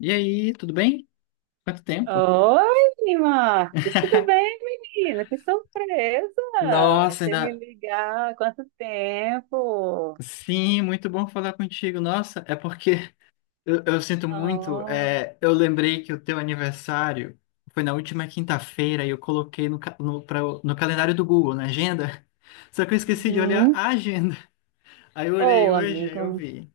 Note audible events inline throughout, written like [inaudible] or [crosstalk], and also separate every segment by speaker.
Speaker 1: E aí, tudo bem? Quanto tempo?
Speaker 2: Oi, Marcos, tudo bem, menina? Que surpresa!
Speaker 1: Nossa,
Speaker 2: Você me
Speaker 1: ainda.
Speaker 2: ligar, há quanto tempo?
Speaker 1: Sim, muito bom falar contigo. Nossa, é porque eu sinto muito.
Speaker 2: Oh,
Speaker 1: Eu lembrei que o teu aniversário foi na última quinta-feira e eu coloquei no calendário do Google, na agenda. [laughs] Só que eu esqueci de olhar
Speaker 2: uhum.
Speaker 1: a agenda. [laughs] Aí eu olhei
Speaker 2: Oh,
Speaker 1: hoje, aí eu
Speaker 2: amigo,
Speaker 1: vi.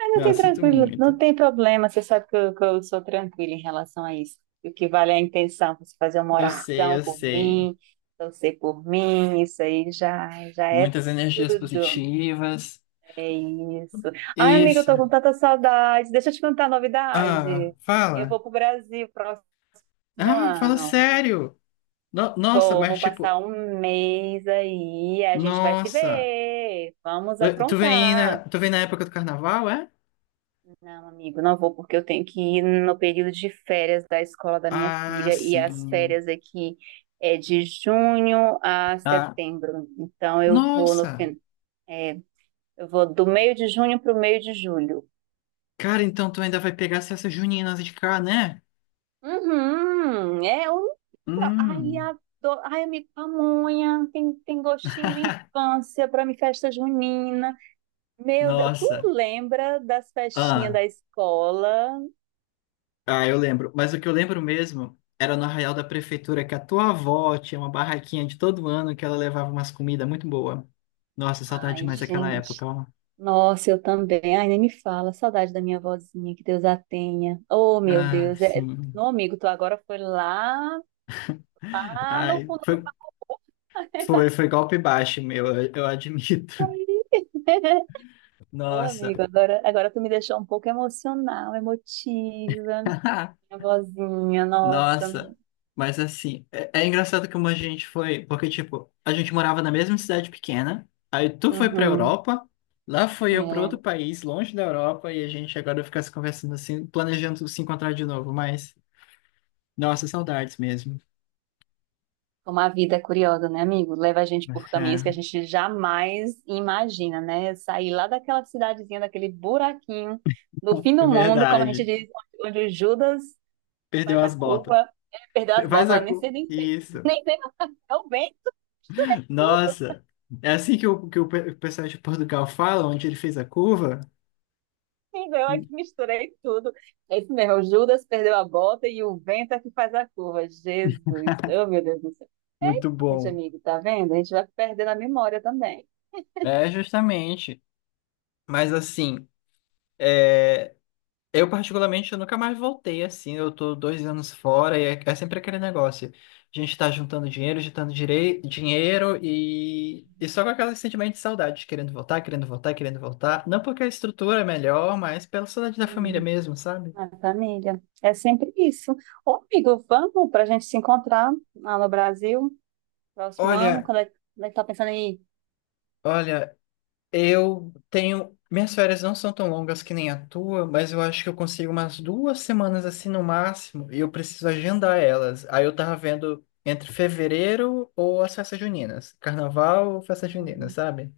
Speaker 2: ah, não
Speaker 1: Não, eu
Speaker 2: tem
Speaker 1: sinto
Speaker 2: tranquilo,
Speaker 1: muito.
Speaker 2: não tem problema, você sabe que eu sou tranquila em relação a isso. O que vale é a intenção, você fazer uma
Speaker 1: Eu sei,
Speaker 2: oração
Speaker 1: eu
Speaker 2: por
Speaker 1: sei.
Speaker 2: mim, torcer por mim, isso aí já é
Speaker 1: Muitas energias
Speaker 2: tudo.
Speaker 1: positivas.
Speaker 2: É isso. Ai, amiga, eu
Speaker 1: Isso.
Speaker 2: tô com tanta saudade. Deixa eu te contar a
Speaker 1: Ah,
Speaker 2: novidade. Eu
Speaker 1: fala.
Speaker 2: vou pro Brasil próximo
Speaker 1: Ah, fala
Speaker 2: ano.
Speaker 1: sério. Nossa,
Speaker 2: Vou
Speaker 1: mas
Speaker 2: passar
Speaker 1: tipo,
Speaker 2: um mês aí, a gente vai se
Speaker 1: nossa!
Speaker 2: ver. Vamos
Speaker 1: Tu vem na,
Speaker 2: aprontar.
Speaker 1: tu vem na época do carnaval, é?
Speaker 2: Não, amigo, não vou porque eu tenho que ir no período de férias da escola da minha
Speaker 1: Ah,
Speaker 2: filha e as
Speaker 1: sim.
Speaker 2: férias aqui é de junho a
Speaker 1: Ah,
Speaker 2: setembro. Então eu vou no
Speaker 1: nossa!
Speaker 2: fim, é, eu vou do meio de junho para o meio de julho.
Speaker 1: Cara, então tu ainda vai pegar as festas juninas de cá, né?
Speaker 2: Uhum, é um. Ai,
Speaker 1: Hum.
Speaker 2: adoro. Ai, amigo pamonha, tem gostinho de
Speaker 1: [laughs]
Speaker 2: infância para mim, festa junina. Meu Deus, tu
Speaker 1: Nossa.
Speaker 2: lembra das festinhas
Speaker 1: Ah,
Speaker 2: da escola?
Speaker 1: ah, eu lembro. Mas o que eu lembro mesmo era no Arraial da Prefeitura, que a tua avó tinha uma barraquinha de todo ano que ela levava umas comidas muito boas. Nossa, saudade
Speaker 2: Ai,
Speaker 1: demais daquela
Speaker 2: gente.
Speaker 1: época, ó.
Speaker 2: Nossa, eu também. Ai, nem me fala. Saudade da minha vozinha que Deus a tenha. Oh, meu
Speaker 1: Ah,
Speaker 2: Deus. É...
Speaker 1: sim.
Speaker 2: Não, amigo, tu agora foi lá no
Speaker 1: Ai,
Speaker 2: fundo do
Speaker 1: foi,
Speaker 2: baú.
Speaker 1: foi, foi golpe baixo, meu, eu admito.
Speaker 2: [laughs]
Speaker 1: [laughs]
Speaker 2: Ô,
Speaker 1: Nossa.
Speaker 2: amigo, agora tu me deixou um pouco emocional, emotiva.
Speaker 1: [laughs]
Speaker 2: Minha vozinha, nossa.
Speaker 1: Nossa, mas assim, é engraçado como a gente foi, porque tipo, a gente morava na mesma cidade pequena, aí tu foi pra
Speaker 2: Uhum.
Speaker 1: Europa, lá fui eu pra outro
Speaker 2: É.
Speaker 1: país, longe da Europa, e a gente agora fica se conversando assim, planejando se encontrar de novo, mas nossa, saudades mesmo.
Speaker 2: Como a vida é curiosa, né, amigo? Leva a gente por caminhos que a
Speaker 1: É,
Speaker 2: gente jamais imagina, né? Sair lá daquela cidadezinha, daquele buraquinho do fim
Speaker 1: é
Speaker 2: do mundo, como a gente
Speaker 1: verdade,
Speaker 2: diz, onde o Judas
Speaker 1: perdeu
Speaker 2: faz a
Speaker 1: as botas.
Speaker 2: curva, ele perdeu as botas, ela nem sei, nem sei,
Speaker 1: Isso.
Speaker 2: nem sei, não, é o vento, misturei tudo.
Speaker 1: Nossa, é assim que o pessoal de Portugal fala, onde ele fez a curva?
Speaker 2: Menina, eu aqui
Speaker 1: Mu-
Speaker 2: misturei tudo. É isso mesmo, o Judas perdeu a bota e o vento é que faz a curva. Jesus, oh meu Deus do céu.
Speaker 1: Muito
Speaker 2: É isso,
Speaker 1: bom.
Speaker 2: amigo, tá vendo? A gente vai perdendo a memória também.
Speaker 1: É, justamente. Mas assim, é, eu particularmente, eu nunca mais voltei assim. Eu tô dois anos fora e é sempre aquele negócio. A gente tá juntando dinheiro, dinheiro e só com aquele sentimento de saudade, querendo voltar, querendo voltar, querendo voltar. Não porque a estrutura é melhor, mas pela saudade da família
Speaker 2: Uhum.
Speaker 1: mesmo, sabe?
Speaker 2: Na família. É sempre isso. Ô, amigo, vamos para a gente se encontrar lá no Brasil, próximo ano,
Speaker 1: Olha,
Speaker 2: quando é que tá pensando em ir?
Speaker 1: olha, eu tenho. Minhas férias não são tão longas que nem a tua, mas eu acho que eu consigo umas duas semanas assim no máximo, e eu preciso agendar elas. Aí eu tava vendo entre fevereiro ou as festas juninas. Carnaval ou festa junina, sabe?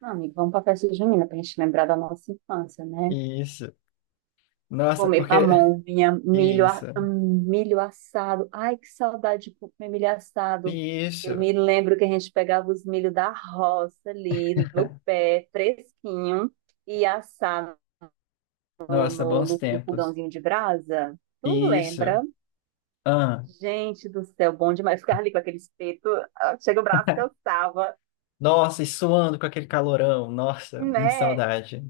Speaker 2: Não, amigo, vamos para a festa junina para a gente lembrar da nossa infância, né?
Speaker 1: Isso. Nossa,
Speaker 2: Comer
Speaker 1: porque.
Speaker 2: pamonha,
Speaker 1: [laughs]
Speaker 2: milho,
Speaker 1: Isso.
Speaker 2: a- hum, milho assado. Ai, que saudade de comer milho assado. Eu
Speaker 1: Isso.
Speaker 2: me lembro que a gente pegava os milho da roça ali, no pé, fresquinho, e assava no,
Speaker 1: Nossa,
Speaker 2: no,
Speaker 1: bons
Speaker 2: no- no
Speaker 1: tempos.
Speaker 2: fogãozinho de brasa. Tu
Speaker 1: Isso.
Speaker 2: lembra?
Speaker 1: Ah.
Speaker 2: Gente do céu, bom demais. Ficava ali com aquele espeto, ah, chega o braço cansava,
Speaker 1: Nossa, e suando com aquele calorão. Nossa, muita
Speaker 2: né?
Speaker 1: saudade.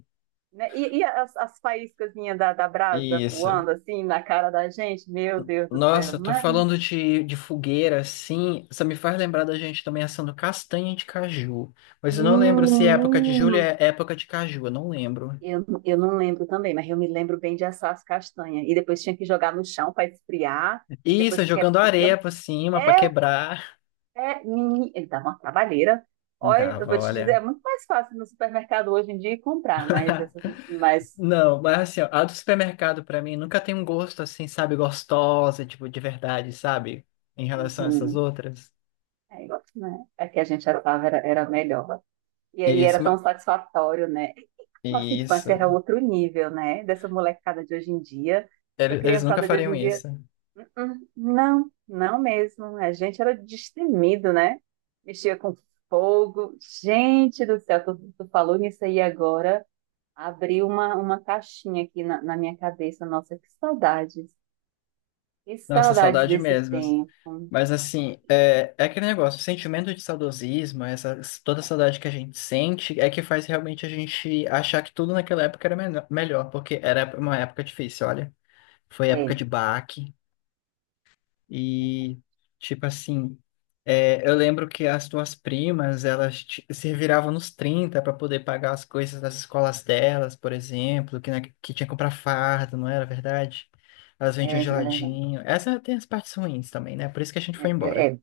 Speaker 2: Né? E as faíscazinhas da brasa
Speaker 1: Isso.
Speaker 2: voando assim na cara da gente, meu Deus do céu,
Speaker 1: Nossa, tô
Speaker 2: mas
Speaker 1: falando de fogueira, assim, só me faz lembrar da gente também assando castanha de caju. Mas eu não lembro se é época de julho,
Speaker 2: menino,
Speaker 1: é época de caju, eu não lembro.
Speaker 2: eu não lembro também, mas eu me lembro bem de assar as castanhas. E depois tinha que jogar no chão para esfriar. E
Speaker 1: Isso, é
Speaker 2: depois que É,
Speaker 1: jogando areia
Speaker 2: então,
Speaker 1: por cima pra
Speaker 2: é,
Speaker 1: quebrar.
Speaker 2: ele dá uma trabalheira. Olha, eu vou
Speaker 1: Dava,
Speaker 2: te dizer,
Speaker 1: olha.
Speaker 2: é muito mais fácil no supermercado hoje em dia comprar,
Speaker 1: [laughs]
Speaker 2: mas
Speaker 1: Não, mas
Speaker 2: essa
Speaker 1: assim, ó, a do supermercado pra mim nunca tem um gosto assim, sabe, gostosa, tipo, de verdade, sabe? Em relação a essas
Speaker 2: uhum.
Speaker 1: outras.
Speaker 2: É, igual, né? É que a gente achava era melhor. E aí era
Speaker 1: Isso,
Speaker 2: tão
Speaker 1: ma-
Speaker 2: satisfatório, né? Nossa infância era
Speaker 1: isso.
Speaker 2: outro nível, né? Dessa molecada de hoje em dia. Essa
Speaker 1: Eles nunca
Speaker 2: criançada de hoje
Speaker 1: fariam
Speaker 2: em dia
Speaker 1: isso.
Speaker 2: Não, não mesmo. A gente era destemido, né? Mexia com fogo. Gente do céu, tu falou nisso aí agora. Abriu uma caixinha aqui na minha cabeça. Nossa, que saudades. Que
Speaker 1: Nossa,
Speaker 2: saudades
Speaker 1: saudade
Speaker 2: desse
Speaker 1: mesmo.
Speaker 2: tempo.
Speaker 1: Mas assim, é aquele negócio, o sentimento de saudosismo, essa, toda a saudade que a gente sente, é que faz realmente a gente achar que tudo naquela época era melhor, porque era uma época difícil, olha. Foi
Speaker 2: É,
Speaker 1: época de baque, e tipo assim, eu lembro que as tuas primas, se viravam nos 30 para poder pagar as coisas das escolas delas, por exemplo, que tinha que comprar farda, não era verdade? Elas vendiam
Speaker 2: verdade. É verdade.
Speaker 1: geladinho. Essa tem as partes ruins também, né? Por isso que a gente
Speaker 2: É,
Speaker 1: foi
Speaker 2: é,
Speaker 1: embora.
Speaker 2: é.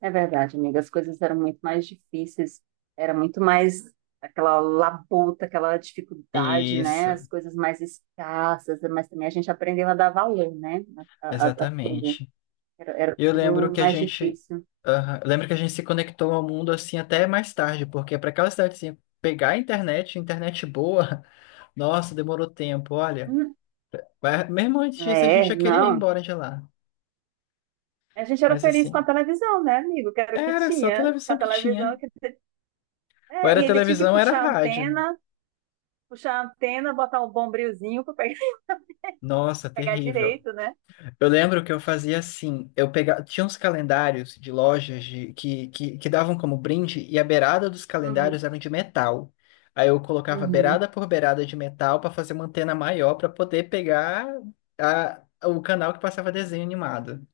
Speaker 2: É verdade, amiga. As coisas eram muito mais difíceis, era muito mais aquela labuta, aquela dificuldade, né?
Speaker 1: Isso,
Speaker 2: As coisas mais escassas, mas também a gente aprendeu a dar valor, né? A tudo.
Speaker 1: exatamente.
Speaker 2: Era
Speaker 1: Eu lembro
Speaker 2: tudo
Speaker 1: que a
Speaker 2: mais
Speaker 1: gente,
Speaker 2: difícil.
Speaker 1: aham, eu lembro que a gente se conectou ao mundo assim até mais tarde, porque para aquela cidade assim, pegar a internet, internet boa, [laughs] nossa, demorou tempo, olha.
Speaker 2: Hum,
Speaker 1: Mas mesmo antes disso a gente
Speaker 2: É,
Speaker 1: já queria ir
Speaker 2: não.
Speaker 1: embora de lá.
Speaker 2: A gente era
Speaker 1: Mas
Speaker 2: feliz
Speaker 1: assim,
Speaker 2: com a televisão, né, amigo? Que era o que
Speaker 1: era só a
Speaker 2: tinha com a
Speaker 1: televisão que
Speaker 2: televisão.
Speaker 1: tinha. Ou
Speaker 2: É,
Speaker 1: era
Speaker 2: e ainda tinha que
Speaker 1: televisão, ou era
Speaker 2: puxar a
Speaker 1: rádio.
Speaker 2: antena, puxar a antena, botar um bombrilzinho para pegar,
Speaker 1: Nossa,
Speaker 2: [laughs] pegar
Speaker 1: terrível.
Speaker 2: direito, né?
Speaker 1: Eu lembro que eu fazia assim, eu pegava, tinha uns calendários de lojas que davam como brinde e a beirada dos
Speaker 2: Uhum,
Speaker 1: calendários eram de metal. Aí eu colocava
Speaker 2: uhum.
Speaker 1: beirada por beirada de metal para fazer uma antena maior para poder pegar a, o canal que passava desenho animado.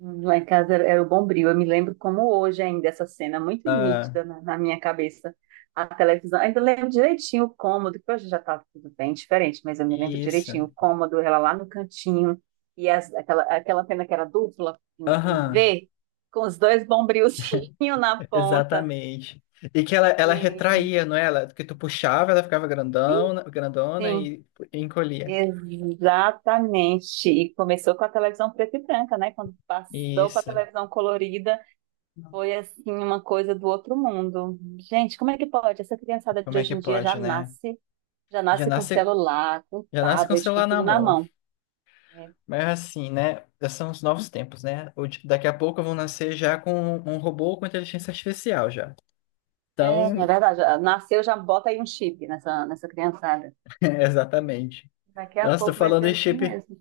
Speaker 2: Lá em casa era o Bombril. Eu me lembro como hoje ainda essa cena muito
Speaker 1: Ah,
Speaker 2: nítida na minha cabeça. A televisão, ainda lembro direitinho o cômodo, que hoje já está tudo bem diferente, mas eu me lembro
Speaker 1: isso.
Speaker 2: direitinho o cômodo, ela lá no cantinho, e aquela antena que era dupla, em
Speaker 1: Aham,
Speaker 2: V, com os dois bombrilzinhos [laughs] na ponta.
Speaker 1: exatamente. E que ela retraía,
Speaker 2: Gente,
Speaker 1: não é? Ela, que tu puxava, ela ficava
Speaker 2: sim,
Speaker 1: grandona, grandona
Speaker 2: sim,
Speaker 1: e encolhia.
Speaker 2: exatamente. E começou com a televisão preta e branca, né? Quando passou para a
Speaker 1: Isso.
Speaker 2: televisão colorida. Foi assim uma coisa do outro mundo. Gente, como é que pode? Essa criançada de
Speaker 1: Como é
Speaker 2: hoje
Speaker 1: que
Speaker 2: em dia já
Speaker 1: pode, né?
Speaker 2: nasce, já
Speaker 1: Já
Speaker 2: nasce com
Speaker 1: nasce
Speaker 2: celular, com
Speaker 1: Já nasce com o
Speaker 2: tablet, com
Speaker 1: celular na
Speaker 2: tudo na
Speaker 1: mão.
Speaker 2: mão. É,
Speaker 1: Mas assim, né? São os novos tempos, né? Daqui a pouco eu vou nascer já com um robô com inteligência artificial já.
Speaker 2: é
Speaker 1: Então,
Speaker 2: verdade. Já nasceu, já bota aí um chip nessa criançada.
Speaker 1: [laughs] é, exatamente.
Speaker 2: Daqui a
Speaker 1: Nossa, tô
Speaker 2: pouco vai ser
Speaker 1: falando em
Speaker 2: assim
Speaker 1: chip.
Speaker 2: mesmo.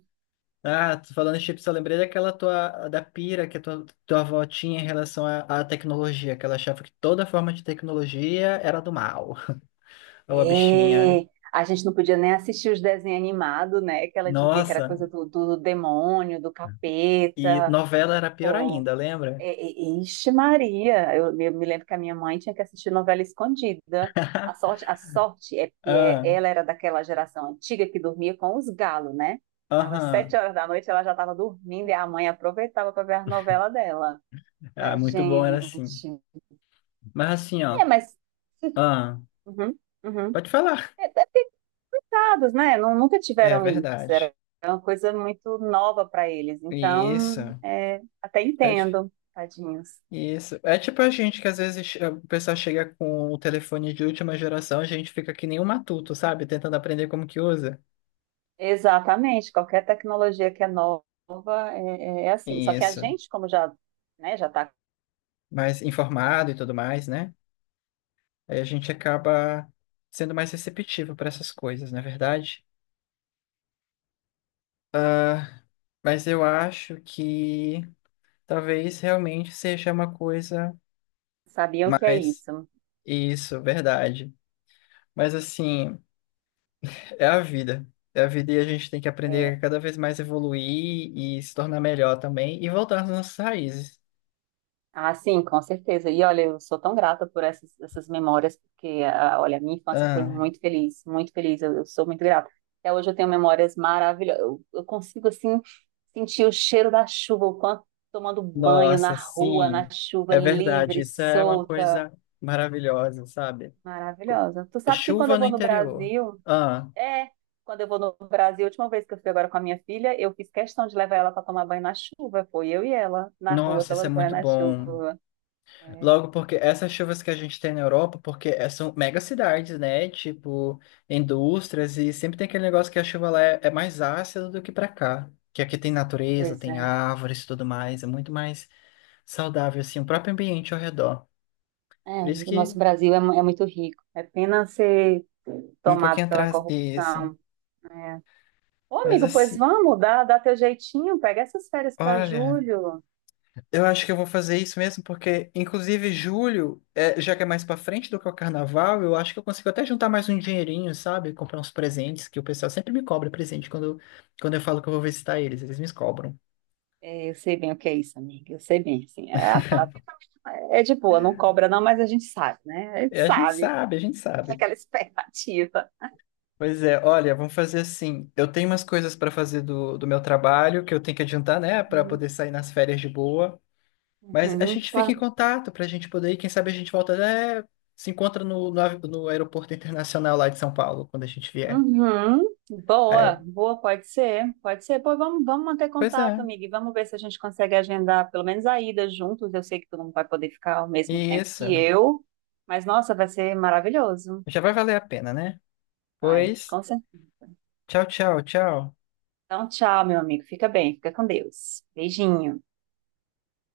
Speaker 1: Ah, tô falando em chip, só lembrei daquela tua, da pira que a tua avó tinha em relação à tecnologia, que ela achava que toda forma de tecnologia era do mal. [laughs] Ou a bichinha.
Speaker 2: É, a gente não podia nem assistir os desenhos animados, né? Que ela dizia que era
Speaker 1: Nossa,
Speaker 2: coisa do, do demônio, do
Speaker 1: e
Speaker 2: capeta.
Speaker 1: novela era pior ainda, lembra?
Speaker 2: Ixi, Maria, eu, me me lembro que a minha mãe tinha que assistir novela escondida.
Speaker 1: [laughs]
Speaker 2: A sorte é porque é-
Speaker 1: Ah,
Speaker 2: ela era daquela geração antiga que dormia com os galos, né? Tava sete
Speaker 1: aham.
Speaker 2: horas da noite, ela já estava dormindo e a mãe aproveitava para ver a novela dela.
Speaker 1: Ah,
Speaker 2: Mas,
Speaker 1: muito bom era assim.
Speaker 2: gente,
Speaker 1: Mas assim,
Speaker 2: é,
Speaker 1: ó.
Speaker 2: mas
Speaker 1: Ah,
Speaker 2: uhum, uhum.
Speaker 1: pode falar.
Speaker 2: É picados, né? Não, nunca
Speaker 1: É
Speaker 2: tiveram isso.
Speaker 1: verdade.
Speaker 2: Era uma coisa muito nova para eles. Então,
Speaker 1: Isso.
Speaker 2: até
Speaker 1: É, ti-
Speaker 2: entendo, tadinhos.
Speaker 1: isso. É tipo a gente que às vezes o pessoal chega com o telefone de última geração, a gente fica que nem um matuto, sabe? Tentando aprender como que usa.
Speaker 2: Exatamente, qualquer tecnologia que é nova é assim. Só que a
Speaker 1: Isso.
Speaker 2: gente, como já, né, já tá,
Speaker 1: Mais informado e tudo mais, né? Aí a gente acaba sendo mais receptivo para essas coisas, não é verdade? Ah, mas eu acho que talvez realmente seja uma coisa
Speaker 2: sabiam que é
Speaker 1: mais.
Speaker 2: isso.
Speaker 1: Isso, verdade. Mas assim. É a vida. É a vida e a gente tem que
Speaker 2: É,
Speaker 1: aprender a cada vez mais evoluir e se tornar melhor também e voltar às nossas raízes.
Speaker 2: ah, sim, com certeza. E olha, eu sou tão grata por essas, essas memórias, porque, ah, olha, a minha infância foi
Speaker 1: Ah,
Speaker 2: muito feliz, eu sou muito grata. Até hoje eu tenho memórias maravilhosas, eu consigo, assim, sentir o cheiro da chuva, o quanto tomando banho na
Speaker 1: nossa,
Speaker 2: rua, na
Speaker 1: sim,
Speaker 2: chuva
Speaker 1: é verdade.
Speaker 2: livre,
Speaker 1: Isso é uma
Speaker 2: solta,
Speaker 1: coisa maravilhosa, sabe? Co-
Speaker 2: maravilhosa. Tu sabe que quando eu
Speaker 1: Chuva no
Speaker 2: vou no
Speaker 1: interior.
Speaker 2: Brasil,
Speaker 1: Ah,
Speaker 2: é, quando eu vou no Brasil, a última vez que eu fui agora com a minha filha, eu fiz questão de levar ela para tomar banho na chuva. Foi eu e ela na rua
Speaker 1: nossa, isso é
Speaker 2: tomando banho
Speaker 1: muito
Speaker 2: na
Speaker 1: bom.
Speaker 2: chuva. É,
Speaker 1: Logo porque essas chuvas que a gente tem na Europa, porque são mega cidades, né? Tipo, indústrias, e sempre tem aquele negócio que a chuva lá é mais ácida do que pra cá. Que aqui tem natureza,
Speaker 2: pois
Speaker 1: tem
Speaker 2: é.
Speaker 1: árvores e tudo mais, é muito mais saudável, assim, o próprio ambiente ao redor.
Speaker 2: É,
Speaker 1: Por isso
Speaker 2: amigo, o
Speaker 1: que
Speaker 2: nosso Brasil é muito rico. É pena ser
Speaker 1: um
Speaker 2: tomado
Speaker 1: pouquinho
Speaker 2: pela
Speaker 1: atrás disso.
Speaker 2: corrupção. É. Ô,
Speaker 1: Mas
Speaker 2: amigo, pois
Speaker 1: assim,
Speaker 2: vamos, dá teu jeitinho, pega essas férias para
Speaker 1: olha.
Speaker 2: julho.
Speaker 1: Eu acho que eu vou fazer isso mesmo, porque, inclusive, julho, é, já que é mais pra frente do que o carnaval, eu acho que eu consigo até juntar mais um dinheirinho, sabe? Comprar uns presentes, que o pessoal sempre me cobra presente quando eu falo que eu vou visitar eles, eles me cobram.
Speaker 2: É, eu sei bem o que é isso, amiga. Eu sei bem, assim. É, a Fábio é de boa, não cobra não, mas a gente sabe, né? A gente
Speaker 1: É,
Speaker 2: sabe.
Speaker 1: a gente
Speaker 2: É
Speaker 1: sabe.
Speaker 2: aquela [laughs] expectativa.
Speaker 1: Pois é, olha, vamos fazer assim. Eu tenho umas coisas pra fazer do meu trabalho que eu tenho que adiantar, né, pra
Speaker 2: Uhum.
Speaker 1: poder sair nas férias de boa. Mas a
Speaker 2: Uhum,
Speaker 1: gente fica em
Speaker 2: claro.
Speaker 1: contato pra gente poder ir, quem sabe a gente volta, né, se encontra no aeroporto internacional lá de São Paulo, quando a gente vier.
Speaker 2: Uhum. Boa,
Speaker 1: É,
Speaker 2: boa, pode ser, pode ser. Pô, vamos, vamos manter
Speaker 1: Pois
Speaker 2: contato,
Speaker 1: é,
Speaker 2: amiga, e vamos ver se a gente consegue agendar pelo menos a ida juntos. Eu sei que tu não vai poder ficar ao mesmo tempo
Speaker 1: isso.
Speaker 2: que eu, mas nossa, vai ser maravilhoso.
Speaker 1: Já vai valer a pena, né?
Speaker 2: Vai,
Speaker 1: Pois,
Speaker 2: com certeza.
Speaker 1: tchau.
Speaker 2: Então, tchau, meu amigo. Fica bem, fica com Deus. Beijinho.